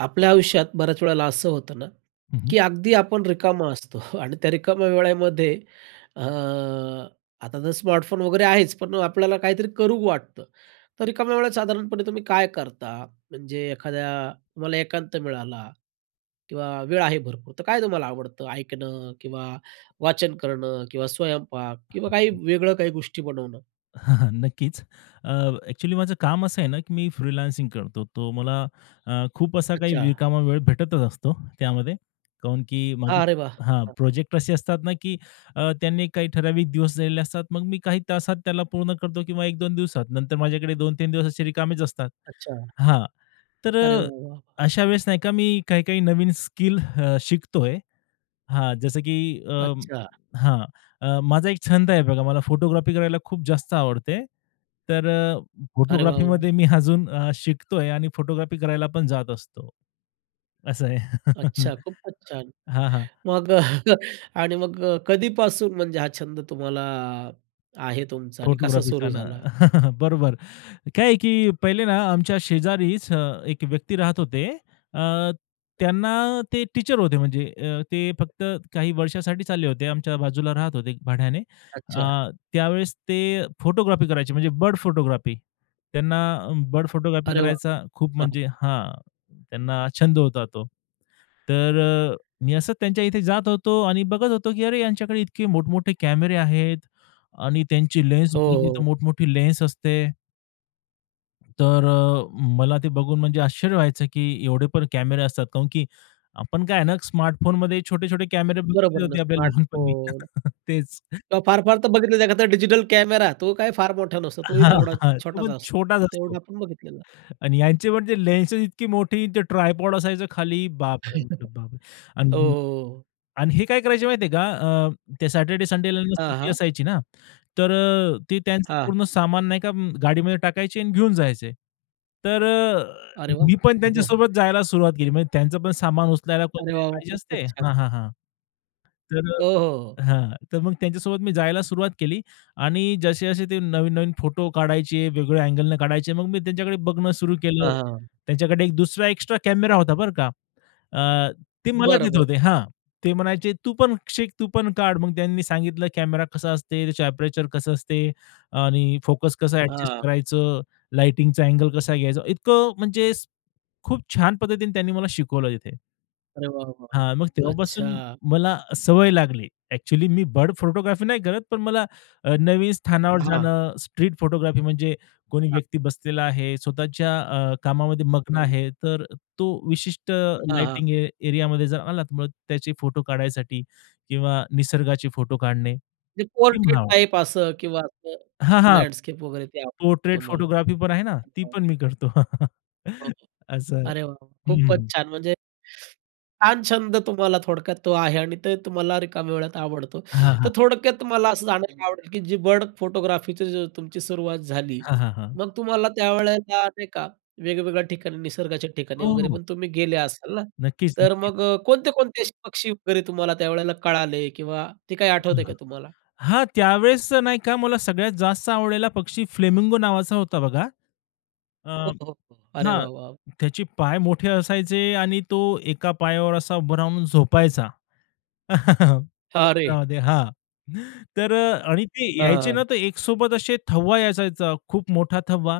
आपल्या आयुष्यात बऱ्याच वेळेला असं होतं ना, हं, हं. की अगदी आपण रिकामे असतो. आणि त्या रिकाम्या वेळेमध्ये, अ, आता तर स्मार्टफोन वगैरे आहेच, पण आपल्याला काहीतरी करू वाटतं. तर रिकाम्या वेळात साधारणपणे तुम्ही काय करता? म्हणजे एखाद्या, तुम्हाला एकांत मिळाला किंवा वेळ आहे भरपूर, तर काय तुम्हाला आवडतं? ऐकणं किंवा वाचन करणं किंवा स्वयंपाक किंवा वेगळ्या काही गोष्टी बनवणं? नक्कीच. अ, ॲक्चुअली माझं काम असं आहे ना, की मी फ्रीलान्सिंग करतो. तर मला अ, खूप असा काही अच्छा. रिकामा वेळ भेटतच असतो त्यामध्ये. कारण की माझे हां, अरे वा! हां. प्रोजेक्ट असे असतात ना, की अ, त्यांना काही ठराविक दिवस दिलेले असतात. मग मी काही तासात त्याला पूर्ण करतो, किंवा 1-2 दिवसात. नंतर माझ्याकडे 2-3 दिवस रिकामेच असतात. अच्छा. हां. तर अरे अ, वाह, वाह! अशा वेळेस नाही का, मी काही-काही नवीन स्किल अ, शिकतो आहे. हां. जसं की अ, अच्छा. हां. अ, माझा एक छंद आहे बघा, मला फोटोग्राफी करायला खूप जास्त आवडते. तर अरे वाह, वाह! फोटोग्राफीमध्ये मी अजून शिकतोय, आणि फोटोग्राफी करायला पण जात असतो. असं आहे. अच्छा, खूपच छान! हां, हां. मग अ, आणि मग अ, कधीपासून? म्हणजे हां, छंद तुम्हाला आहे तुमचा, आणि कसा फोटोग्राफीचं सुरू ना, झाला? बरोबर. काय आहे की पहिले ना, आमच्या शेजारीच हं, एक व्यक्ती राहत होते. अ, त्यांना ते टीचर होते. म्हणजे अ, ते फक्त काही वर्षांसाठी आमच्या बाजूला राहत होते भाड्याने. अच्छा. अ, त्यावेळेस ते फोटोग्राफी करायचे, म्हणजे बर्ड फोटोग्राफी. त्यांना बर्ड फोटोग्राफी अरे वाह! करायचा खूप, हां. म्हणजे हां, त्यांना छंद होता तो. तर अ, मी असंच त्यांच्या इथे जात होतो आणि बघत होतो, की अरे, यांच्याकडे इतके मोठ-मोठे कॅमेरे आहेत. आणि त्यांची लेन्स हो, [unintelligible] हो. मोठ-मोठी लेन्स असते. तर अ, मला ते बघून म्हणजे आश्चर्य व्हायचं की, एवढे पण कॅमेरे असतात. का म्हणून की आपण काय आहे ना स्मार्टफोनमध्ये छोटे-छोटे कॅमेरे बघितले बरोबर ना, होते. आपल्या लहानपणी स्मार्टफोन तेच. किंवा फार-फार तर बघितले तर एखादा डिजिटल कॅमेरा तो काही फार मोठा नसतो. तोही हां, तेवढाच हां, तो छोटाच पण असतो छोटाच असतो तेवढा आपण बघितलेला आहे. आणि ह्यांचे म्हणजे लेन्सेस इतकी मोठी न ते ट्रायपॉड असायचं खाली, बापरे म्हटलं "बापरे!" ओ, हो, अं, हो, हो. आणि हे काय करायचं माहिती आहे का? अ, ते सॅटरडे, संडेला ना अ, सुट्टी हां. असायची ना? तर अ, ते त्यांचं हां. पूर्ण सामान नाही का गाडीमध्ये टाकायचे आणि घेऊन जायचे. तर अ, अरे वाह! मी पण त्यांच्यासोबत जायला सुरुवात केली. म्हणजे त्यांचं पण सामान उचलायला अरे कोणतरी वाह! वाह! पाहिजे खूपच असते. हां, छान. हां, हां. तर हो, हो, हो. अ, हां. तर मग त्यांच्यासोबत मी जायला सुरुवात केली आणि जसे-जसे ते नवीन-नवीन फोटो काढायचे वेगळ्या अँगलने काढायचे. मग मी त्यांच्याकडे बघणं सुरु केलं. हां, हां. त्यांच्याकडे एक दुसरा एक्स्ट्रा कॅमेरा होता बरं का? अ, ते मला बरं, देत बरं. होते हां. ते म्हणायचे "तू पण शिक, तू पण काढ." मग त्यांनी सांगितलं कॅमेरा कसा असते, त्याचं एपरेचर कसं असते आणि फोकस कसं अँडजस्ट हां. करायचं, लाइटिंगचा अँगल कसा घ्यायचा? इतकं म्हणजे स खूप छान पद्धतीने त्यांनी मला शिकवलं तिथे. अरे वाह, वाह, हां, मग वाह! अच्छा. तेव्हापासून मला सवय लागली. ॲक्चुअली, मी बर्ड फोटोग्राफी नाही करत, पण मला अ, नवीन स्थानावर हां. जाणं, स्ट्रीट फोटोग्राफी, म्हणजे कोणी हां. व्यक्ती बसलेला आहे स्वतःच्या अ, कामामध्ये मग्न हम्म. आहे, तर तो विशिष्ट हां, हां. लाइटिंग ए एरियामध्ये जर आला तर मग त्याचे फोटो काढण्यासाठी, किंवा निसर्गाचे फोटो काढणे, जे पोर्ट्रेट किंवा टाइप असं, किंवा असं हां, हां. लँडस्केप वगैरे, ते आवडतं पोर्ट्रेट तुम्हाला? फोटोग्राफी पण आहे ना, ती पण मी करतो. अ, असं आहे. अरे वाह वाह, खूप हं. छान! म्हणजे, छान छंद तुम्हाला थोडक्यात तो आहे. आणि ते तुम्हाला रिकाम्या वेळात आवडतो. हां, तर हां. थोडक्यात तुम्हाला असं जाणायला आवडेल, की जी बर्ड फोटोग्राफीची तुमची सुरुवात झाली, हां, हां, हां. मग तुम्हाला त्यावेळेला नाही का, वेगवेगळ्या ठिकाणी, निसर्गाच्या ठिकाणी हो, वगैरे हो. पण तुम्ही गेले असाल ना? नक्कीच, तर नक्कीच. मग अ, कोणते-कोणते असे पक्षी वगैरे तुम्हाला त्यावेळेला कळाले, किंवा ते काही हां, आठवतंय का तुम्हाला? हां. त्यावेळेस नाही का, मला सगळ्यात जास्त आवडलेला पक्षी फ्लेमिंगो नावाचा होता बघा. अ हो, हो, हो. अरे हां. वाह, वाह! त्याचे पाय मोठे असायचे, आणि तो एका पायावर असा उभा राहून झोपायचा. अरे. [unintelligible] हां. तर अ, आणि ते यायचे हं. ना, तर एकसोबत असे थवा यायचा, त्याचा खूप मोठा थवा.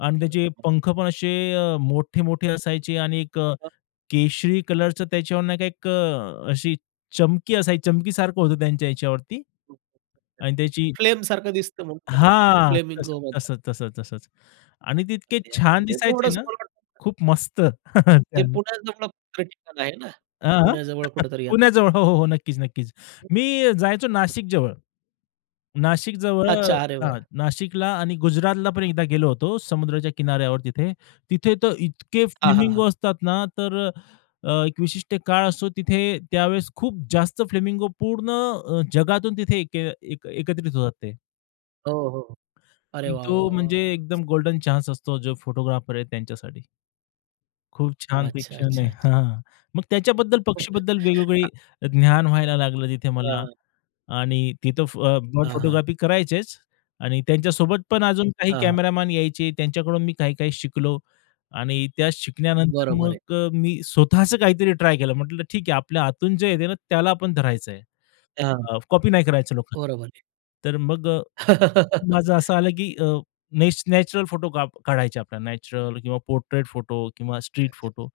आणि त्याचे [unintelligible] पंख पण असे अ, मोठे-मोठे असायचे, आणि एक अ, अ. केशरी कलरचं त्याच्यावरून एक अ, अशी चमकी असायची, चमकीसारखं होतं त्यांच्या ह्याच्यावरती. [unintelligible] आणि त्याची फ्लेमसारखं दिसतं, म्हणून त्याला ते हां, तस फ्लेमिंगो म्हणतात. तसंच, तस तसंच, आणि ते इतके ते अगदी छान तेथे दिसायचे तेवढंच ना, मला वाटतं. खूप मस्त! ते छान. पुण्याजवळ कुठं ठिकाण आहे ना, हां, हां. पुण्याजवळ [unintelligible] कुठेतरी येतं पुण्याजवळ, ते. हो, हो, हो, नक्कीच, नक्कीच. हं. मी जायचो हं. नाशिक जवळ. नाशिकजवळ, हां, अ, हां, चारेवर. नाशिकला, आणि गुजरातला पण एकदा गेलो होतो समुद्राच्या किनाऱ्यावर तिथे. तिथे तर इतके हां, हां, हां. फ्लेमिंगो असतात ना, तर अ, एक विशिष्ट काळ असतो, तिथे त्यावेळेस खूप जास्त फ्लेमिंगो पूर्ण, अ, जगातून तिथे एक एकत्रित होतात ते. हो, हो. अरे की वाह, तो वाह, वाह, म्हणजे वाह! एकदम गोल्डन चान्स असतो, जो फोटोग्राफर आहे त्यांच्यासाठी. खूप छान ते अच्छा, क्षण आहे. अच्छा, अच्छा. हां. मग त्याच्याबद्दल, पक्षीबद्दल का वेगवेगळं ज्ञान व्हायला लागलं तिथे मला. हां. आणि तिथं, अ, बर्ड हां, हां. फोटोग्राफी करायचेच आणि त्यांच्यासोबत पण अजून काही हां, हां. कॅमेरामन यायचे. त्यांच्याकडून मी काही-काही शिकलो. आणि त्या शिकल्यानंतर बरोबर आहे. मग, अ, मी स्वतःचं काहीतरी ट्राय केलं. म्हटलं, ठीक आहे, आपल्या आतून जे येतं ना, त्याला आपण धरायचं आहे, हां. कॉपी नाही करायचं लोकांन बरोबर आहे. तर मग, अ, माझं असं आलं, की अ, नॅच नॅचरल फोटो काढायचे आपल्याला, नॅचरल किंवा पोट्रेट फोटो किंवा अच्छा, स्ट्रीट अच्छा. फोटो,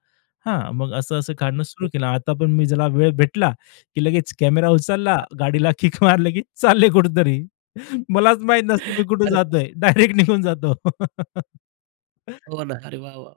हां. मग असं असं काढणं सुरू केलं. आता पण मी ज्याला वेळ भेटला, की लगेच कॅमेरा उचलला, गाडीला किक मारलं, की चालले कुठेतरी. मलाच माहीत नसतं, मी कुठं अरे वा! जातोय, डायरेक्ट निघून जातो. हो ना. अरे वाह, वाह!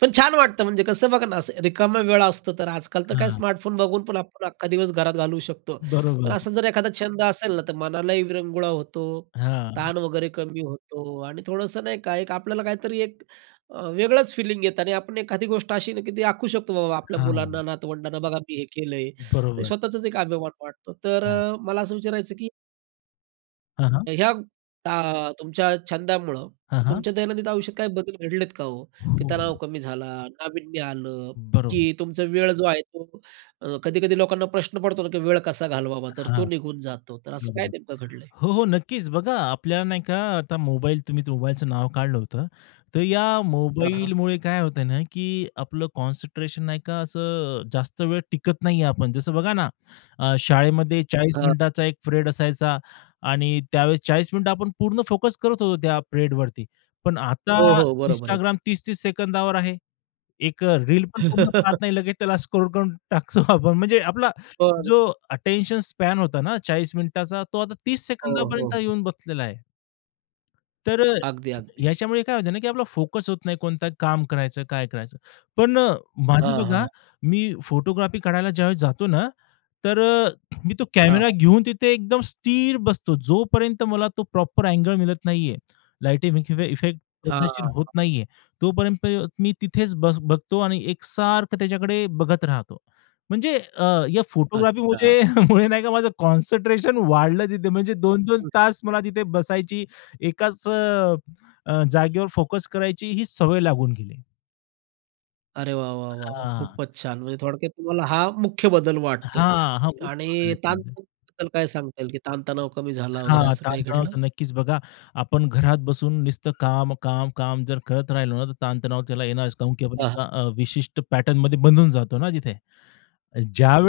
पण छान वाटतं, म्हणजे कसं बघा ना, असं रिकामा वेळ असतो, तर आजकाल तर काय, हं. स्मार्टफोन बघून पण आपण अख्खा दिवस घरात घालवू शकतो. पण बरोबर. असा जर एखादा छंद असेल ना, तर मनालाही विरंगुळा होतो, हां. ताण वगैरे कमी होतो आणि थोडंसं नाही का, एक आपल्याला काहीतरी एक, अ, वेगळंच फिलिंग येतं. आणि आपण एखादी गोष्ट अशी ना, की ती दाखवू शकतो, बाबा, आपल्या मुलांना, हां. नातवंडांना, बघा, मी हे केलं आहे. ते बरोबर. स्वतःचाच एक अभिमान वाटतो. तर हां. अ, मला असं विचारायचं, की हां, अ, हां. ह्या अ, तुमच्या छंदामुळं, हां, हां. तुमच्या दैनंदिन आयुष्यात काही बदल घडलेत का हो? की हो. तणाव कमी झाला, नाविन्य आलं. बरोबर. की तुमचा वेळ जो आहे तो अ, कधी-कधी लोकांना प्रश्न पडतो ना की वेळ कसा घालवावा. तर हां. तो निघून जातो, तर असं काय बरोबर. नेमकं घडलंय? हो, हो, नक्कीच. बघा, आपल्याला नाही का? आता मोबाईल तुम्ही मोबाईलचं नाव काढलं होतं. तर या हां, हां. मोबाईलमुळे काय होतंय ना की आपलं कॉन्सन्ट्रेशन नाही का? असं जास्त वेळ टिकत नाही आहे. आपण जसं बघा ना, शाळेमध्ये 40 हां. मिनिटाचा एक पीरियड असायचा आणि त्यावेळेस 40 मिनिटं आपण पूर्ण फोकस करत होतो, त्या पीरियडवरती. पण आता हो, हो. बरोबर आहे. Instagram 30-30 सेकंदावर आहे, एक अ, रील पण पूर्ण पाहत नाही लगेच त्याला स्क्रोल करून टाकतो आपण. म्हणजे आपला बरं. जो अटेन्शन स्पॅन होता ना 40 मिनिटाचा, तो आता 30 हो, हो, सेकंदापर्यंत हो. येऊन बसलेला आहे. तर अ, अगदी, अगदी. ह्याच्यामुळे काय होतं ना की आपला फोकस होत नाही, कोणतं काम करायचं, काय करायचं. पण अ, माझं हां, बघा हां. मी फोटोग्राफी काढायला ज्यावेळेस जातो ना, तर अ, मी तो कॅमेरा हां. घेऊन तिथे एकदम स्थिर बसतो, जोपर्यंत मला तो प्रॉपर अँगल मिळत नाहीये, लाइटमध्ये किंवा इफेक्ट हां, पद्धतशीर हां. होत हां. नाहीये. तोपर्यंत मी तिथेच बस बघतो आणि एकसारखं त्याच्याकडे बघत राहतो. म्हणजे अ, या फोटोग्राफी अच्छा. मुझे मुळे नाही का, माझं कॉन्सन्ट्रेशन वाढलं तिथे म्हणजे 2-2 तास मला तिथे बसायची, एकाच अ, अ, जागेवर फोकस करायची ही सवय लागून गेली. अरे वाह, वाह, वाह, वाह, हां. खूपच छान! म्हणजे थोडक्यात तुम्हाला, हा मुख्य बदल वाटतो, हां, हा खूप छान आणि [unintelligible] ताणतणावाबद्दल काय सांगता येईल, की ताणतणाव कमी झाला वगैरे, हां, असं काही ताणतणाव घडलं? तर नक्कीच, बघा, आपण घरात बसून नुसतं काम, काम, काम जर करत राहिलो ना, तर ताणतणाव त्याला येणारच. कारण की आपण अ, हां. एका, अ, विशिष्ट पॅटर्नमध्ये बंधून जातो ना तिथे.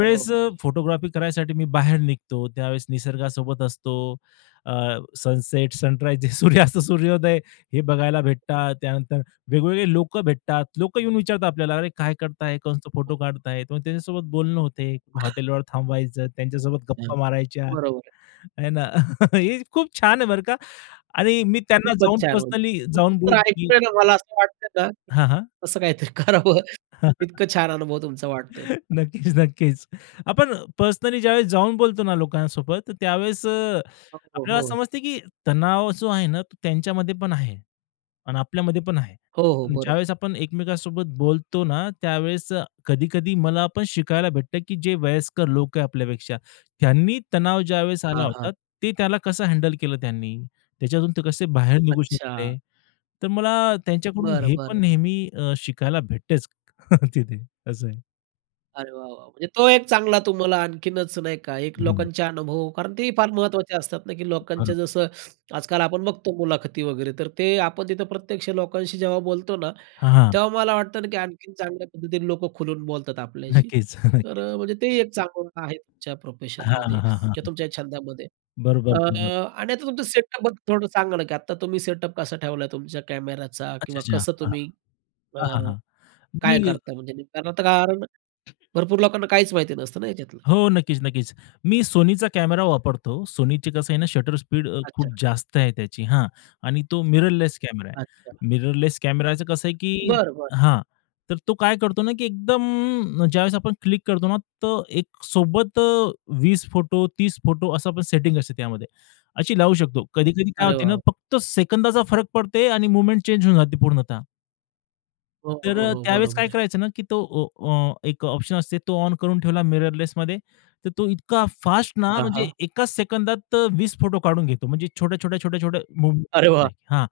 हो, अ, हो. फोटोग्राफी करायसाठी मी बाहेर निघतो, त्यावेळेस निसर्गासोबत असतो, अ, सनसेट, सनराइज, सूर्यास्त, सूर्योदय हे बघायला भेटतात. त्यानंतर वेगवेगळे लोकं भेटतात. लोकं येऊन विचारतात आपल्याला, "अरे, काय करताय, कसं हो. फोटो काढताय?" मग त्यांच्यासोबत बोलणं होतं, हॉटेलवर थांबायचं, त्यांच्यासोबत हं. गप्पा मारायच्या. बरोबर आहे. आहे ना, हे खूप छान आहे, बरं का. आणि मी त्यांना खूपच जाऊन छान. पर्सनली जाऊन तर बोलतो, की ऐकू ना, मला असं वाटतंय ना, हां, हां. तसं काहीतरी करावं, इतकं छान अनुभव तुमचा वाटतोय. नक्कीच, नक्कीच, आपण पर्सनली ज्यावेळेस जाऊन बोलतो ना लोकांसोबत, त्यावेळेस, अ, हो, आपल्याला हो. समजतं, की तणाव जो आहे ना, तो त्यांच्यामध्ये पण आहे आणि आपल्यामध्ये पण आहे. हो, हो, आणि बरोबर. ज्यावेळेस आपण एकमेकांसोबत बोलतो ना, त्यावेळेस, अ, कधी-कधी मला पण शिकायला भेटतं, की जे वयस्कर लोक आहेत आपल्यापेक्षा, त्यांनी तणाव ज्यावेळेस आला हां, होता, हां. ते त्याला कसं हँडल केलं त्यांनी, त्याच्यातून ते कसे बाहेर निघू अच्छा. शकले. तर मला त्यांच्याकडून बरं, हे पण बरं. नेहमी, अ, शिकायला भेटतंच तिथे, असं आहे. अरे, वाह, वाह! म्हणजे तो एक चांगला तुम्हाला आणखीनच नाही का, एक हं. लोकांचे अनुभव, कारण ते फार महत्त्वाचे असतात ना, की हां. लोकांच्या, जसं आजकाल आपण बघतो मुलाखती वगैरे, तर ते आपण तिथं प्रत्यक्ष लोकांशी जेव्हा बोलतो ना, हां, हां, हां. तेव्हा मला वाटतं ना, की आणखीन चांगल्या पद्धतीने लोकं खुलून बोलतात आपल्याशी. नक्कीच. तर, नक्कीच. अ, म्हणजे ते एक चांगलं आहे तुमच्या हां, प्रोफेशनमध्ये हां, हां, किंवा हां. तुमच्या छंदामध्ये. बरोबर, अ, बरोबर. आणि आता तुमचं सेटअप बद्दल थोडं सांगा ना, की आता तुम्ही सेटअप कसा ठेवला तुमच्या कॅमेऱ्याचा, किंवा अच्छा-अच्छा, कसं हां. तुम्ही अ, हां, हां, हां. मी काय करता, म्हणजे कारण आता, कारण भरपूर लोकांना काहीच माहिती नसतं ना ह्याच्यातलं. हो, नक्कीच, नक्कीच, मी SONYचा कॅमरा वापरतो. SONYची कसं आहे ना, शटर स्पीड अ, अच्छा. खूप जास्त आहे त्याची. हां, आणि तो मिररलेस कॅमेरा आहे. अच्छा. मिररलेस कॅमेराच कसं आहे, की बरं, बरं. हां, तर तो काय करतो ना, की एकदम ज्यावेळेस आपण क्लिक करतो ना, तर एकसोबत 20 फोटो, 30 फोटो असं आपण सेटिंग असते त्यामध्ये अशी लावू शकतो. कधी-कधी काय अरे होतं ना, वाह! फक्त सेकंदाचा फरक पडते, आणि मूव्हमेंट चेंज होऊन जाते पूर्णतः. हो, हो, हो, तर हो. त्यावेळेस बरोबर काय आहे. करायचं ना की तो ऑ अ, एक ऑप्शन असते, तो ऑन करून ठेवला, मिररलेसमध्ये. तर तो इतका फास्ट ना, हां, म्हणजे हां. एकाच सेकंदात 20 फोटो काढून घेतो. म्हणजे छोट्या-छोट्या, छोट्या-छोट्या मूव्ह अरे वाह! नाही हां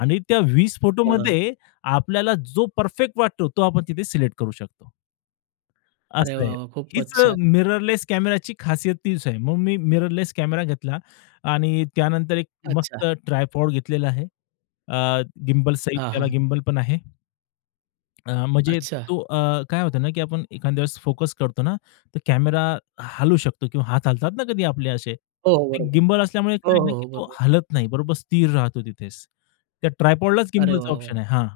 आणि त्या 20 हां. फोटोमध्ये आपल्याला जो परफेक्ट वाटतो, तो आपण तिथे सिलेक्ट करू शकतो. अरे असं आहे. वाह! वाह! हीच खूपच छान. मिररलेस कॅमेराची खासियत तीच आहे. मग मी मिररलेस कॅमेरा घेतला आणि त्यानंतर एक अच्छा. मस्त ट्रायपॉड घेतलेलं आहे. अ, गिम्बलस सहित, हां, त्याला हां. गिम्बल पण आहे. अ, म्हणजे अच्छा. तो अ, काय होतं ना की आपण एखाद्यां वेळेस फोकस करतो ना, तर कॅमेरा हलू शकतो किंवा हात हलतात ना कधी आपले असे, हो, हो, ते बरोबर. गिम्बल असल्यामुळे हो, काय आहे हो, ना की हो, तो बरोबर. हालत नाही, बरोबर स्थिर राहतो तिथेच. त्या ट्राइपॉडलाच अरे गिम्बलचा वाह! ऑप्शन वाह! आहे हां.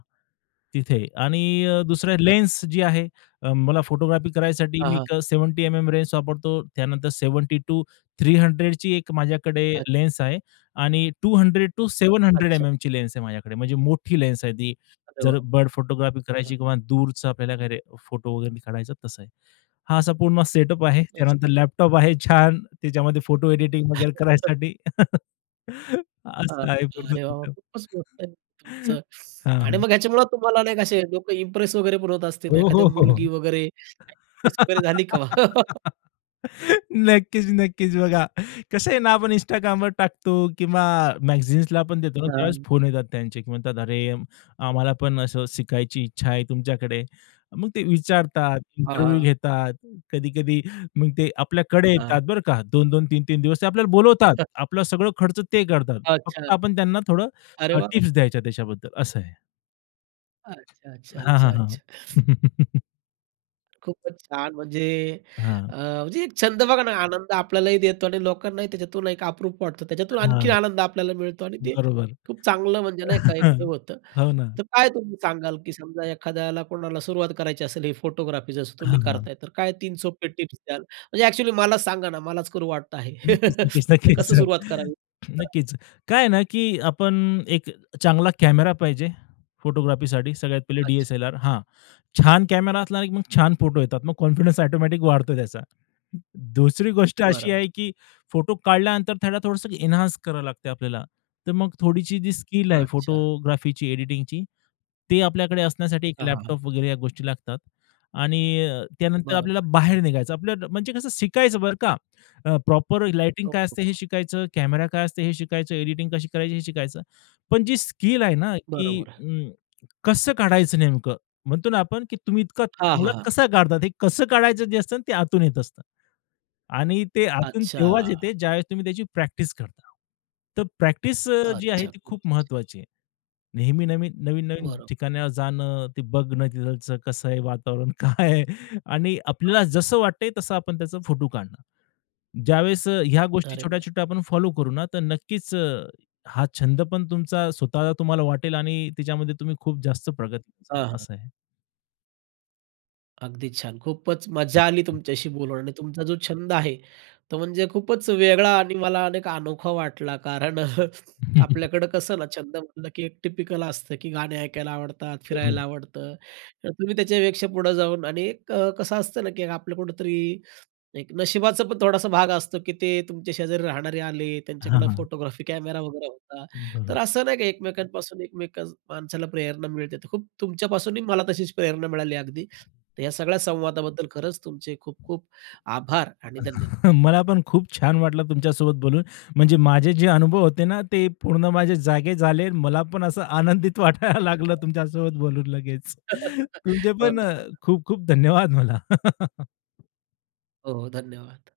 तिथे आणि अ, दुसऱ्या अच्छा. लेन्स जी आहे, अ, मला फोटोग्राफी करायसाठी हां, मी हां. एक 70 एम-एम लेन्स वापरतो, त्यानंतर 70 टू 300 ची एक माझ्याकडे अच्छा. लेन्स आहे आणि 200 टू 700 अच्छा. एम-एमची लेन्स आहे माझ्याकडे, म्हणजे मोठी लेन्स आहे ती, अरे जर बर्ड फोटोग्राफी वाह! करायची किंवा दूरचं आपल्याला खरे फोटो वगैरे काढायचं, तसं आहे. हा असा पूर्ण सेटअप आहे, मस्त त्यानंतर मग. लॅपटॉप आहे छान, त्याच्यामध्ये फोटो एडिटिंग वगैरे करायसाठी. हां, असं आहे पूर्ण अरे वाह! वाह! तिथं. खूपच मोठं आहे तुमचं हां, आणि हां. मग ह्याच्यामुळं तुम्हाला नाही असे लोकं इम्प्रेस वगैरे पण होत असतील, हो, एखाद्या हो, हो, हो. मुलगी वगैरे इम्प्रेस वगैरे झाली का? नक्कीच, नक्कीच. बघा कसं आहे ना, आपण Instagramवर टाकतो किंवा मॅगझन्सला आपण देतो ना, त्यावेळेस छान. फोन येतात त्यांचे की म्हणतात, "अरे! आम्हाला पण असं शिकायची इच्छा आहे तुमच्याकडे". मग ते विचारतात, हां, इंटरव्ह्यू हां. घेतात, कधी-कधी मग ते आपल्याकडे अ, हं. येतात बरं का. 2-2, 3-3 दिवस ते आपल्याला बोलवतात, आपलं सगळं खर्च ते करतात, अच्छा. फक्त आपण त्यांना थोडं अरे वाह! टिप्स द्यायच्या त्याच्याबद्दल, असं आहे. अच्छा, अच्छा, हां, हां. अच्छा, हां. अच्छा. खूपच छान! म्हणजे हां. अ, म्हणजे छंद बघा ना, आनंद आपल्यालाही देतो आणि लोकांनाही त्याच्यातून एक अप्रूप वाटतं. त्याच्यातून आणखीन हं. आनंद आपल्याला मिळतो आणि ते बरोबर. खूप चांगलं, म्हणजे नाही का, एक हे होतं. हो ना. तर काय तुम्ही सांगाल, की समजा एखाद्याला कोणाला सुरुवात करायची असेल, हे फोटोग्राफी जसं तुम्ही हां, हां. करताय, तर काय 3 सोपे टिप्स द्याल? म्हणजे एक्चुअली मला सांगा ना, मलाच करू वाटतं आहे. नक्कीच, नक्कीच, तर नक्कीच, कसं अ, सुरुवात करावी? नक्कीच. काय आहे ना, की आपण एक चांगला कॅमेरा पाहिजे फोटोग्राफीसाठी. सगळ्यात पहिले अच्छा. डी-एस-एल-आर, हां, छान कॅमेरा असला, की मग छान फोटो येतात. मग कॉन्फिडन्स ऑटोमॅटिक वाढतो त्याचा. दुसरी गोष्ट अशी बरोबर. आहे की फोटो काढल्यानंतर त्याला थोडंसं एन्हान्स करावं लागते आपल्याला. तर मग थोडीशी जी स्किल आहे अच्छा. फोटोग्राफीची, एडिटिंगची, ते आपल्याकडे असण्यासाठी एक हां, हां. हां. लॅपटॉप वगैरे या गोष्टी लागतात. आणि त्यानंतर आपल्याला बरोबर. बाहेर निघायचं, म्हणजे कसं शिकायचं बरं का, अ, प्रॉपर लाइटिंग काय असते हे हो. शिकायचं, कॅमेरा काय असते हे शिकायचं, एडिटिंग कशी करायची हे शिकायचं. पण जी स्किल आहे ना, की बरोबर. अ, कसं काढायचं? नेमकं म्हणतो ना आपण, की तुम्ही इतका हां, हां. चांगला हां. कसा काढतात, हे कसं काढायचं जे असतं ते आतून येत असतं. आणि ते आतून तेव्हाच अच्छा. येतं, ज्यावेळेस तुम्ही त्याची प्रॅक्टिस करता. तर प्रॅक्टिस, अ, जी आहे अच्छा, ती खूप खूप महत्त्वाची आहे. नेहमी-नेहमी, नवीन-नवीन बरं. ठिकाणी जाणं, ते बघणं, तिथचं कसं आहे वातावरण, काय आहे? आणि आ. आपल्याला जसं वाटतंय तसं, आपण त्याचा फोटो काढणं. ज्यावेळेस अ, ह्या गोष्टी अरे वाह! छोट्या-छोट्या आपण फॉलो करू ना, तर नक्कीच अ, हा छंद पण तुमचा स्वतः तुम्हाला वाटेल आणि त्याच्यामध्ये तुम्ही खूप जास्त प्रगती [unintelligible] हां, हां. असं आहे. अगदी छान. खूपच मज्जा आली तुमच्याशी बोलून आणि तुमचा जो छंद आहे तो म्हणजे खूपच वेगळा आणि मला अनेक अनोखा वाटला. कारण, अ, आपल्याकडं कसं ना, छंद म्हटलं की एक टिपिकल असतं, की गाणे ऐकायला आवडतात, हो. फिरायला आवडतं. तर तुम्ही त्याच्यापेक्षा पुढं जाऊन आणि एक कसं असतं ना, की आपल्या कुठेतरी एक नशिबाचा पण थोडासा भाग असतो, की ते तुमच्या शेजारी राहणारे आले, हां, त्यांच्याकडं हां. फोटोग्राफी कॅमेरा वगैरे होता. बरोबर. तर असं नाही, की एकमेकांपासून एकमेक माणसाला प्रेरणा मिळते. तर खूप तुमच्यापासूनही मला तशीच प्रेरणा मिळाली, अगदी. तर या सगळ्या संवादाबद्दल खरंच तुमचे खूप-खूप आभार आणि धन्यवाद. मला पण खूप छान वाटलं तुमच्यासोबत बोलून, म्हणजे माझे जे अनुभव होते ना, ते पूर्ण माझे जागे झाले. मला पण असं आनंदित वाटायला लागलं [unintelligible] तुमच्यासोबत बोलून लगेच. तुमचे हो पण ना. खूप-खूप धन्यवाद मला. हो, हो. धन्यवाद.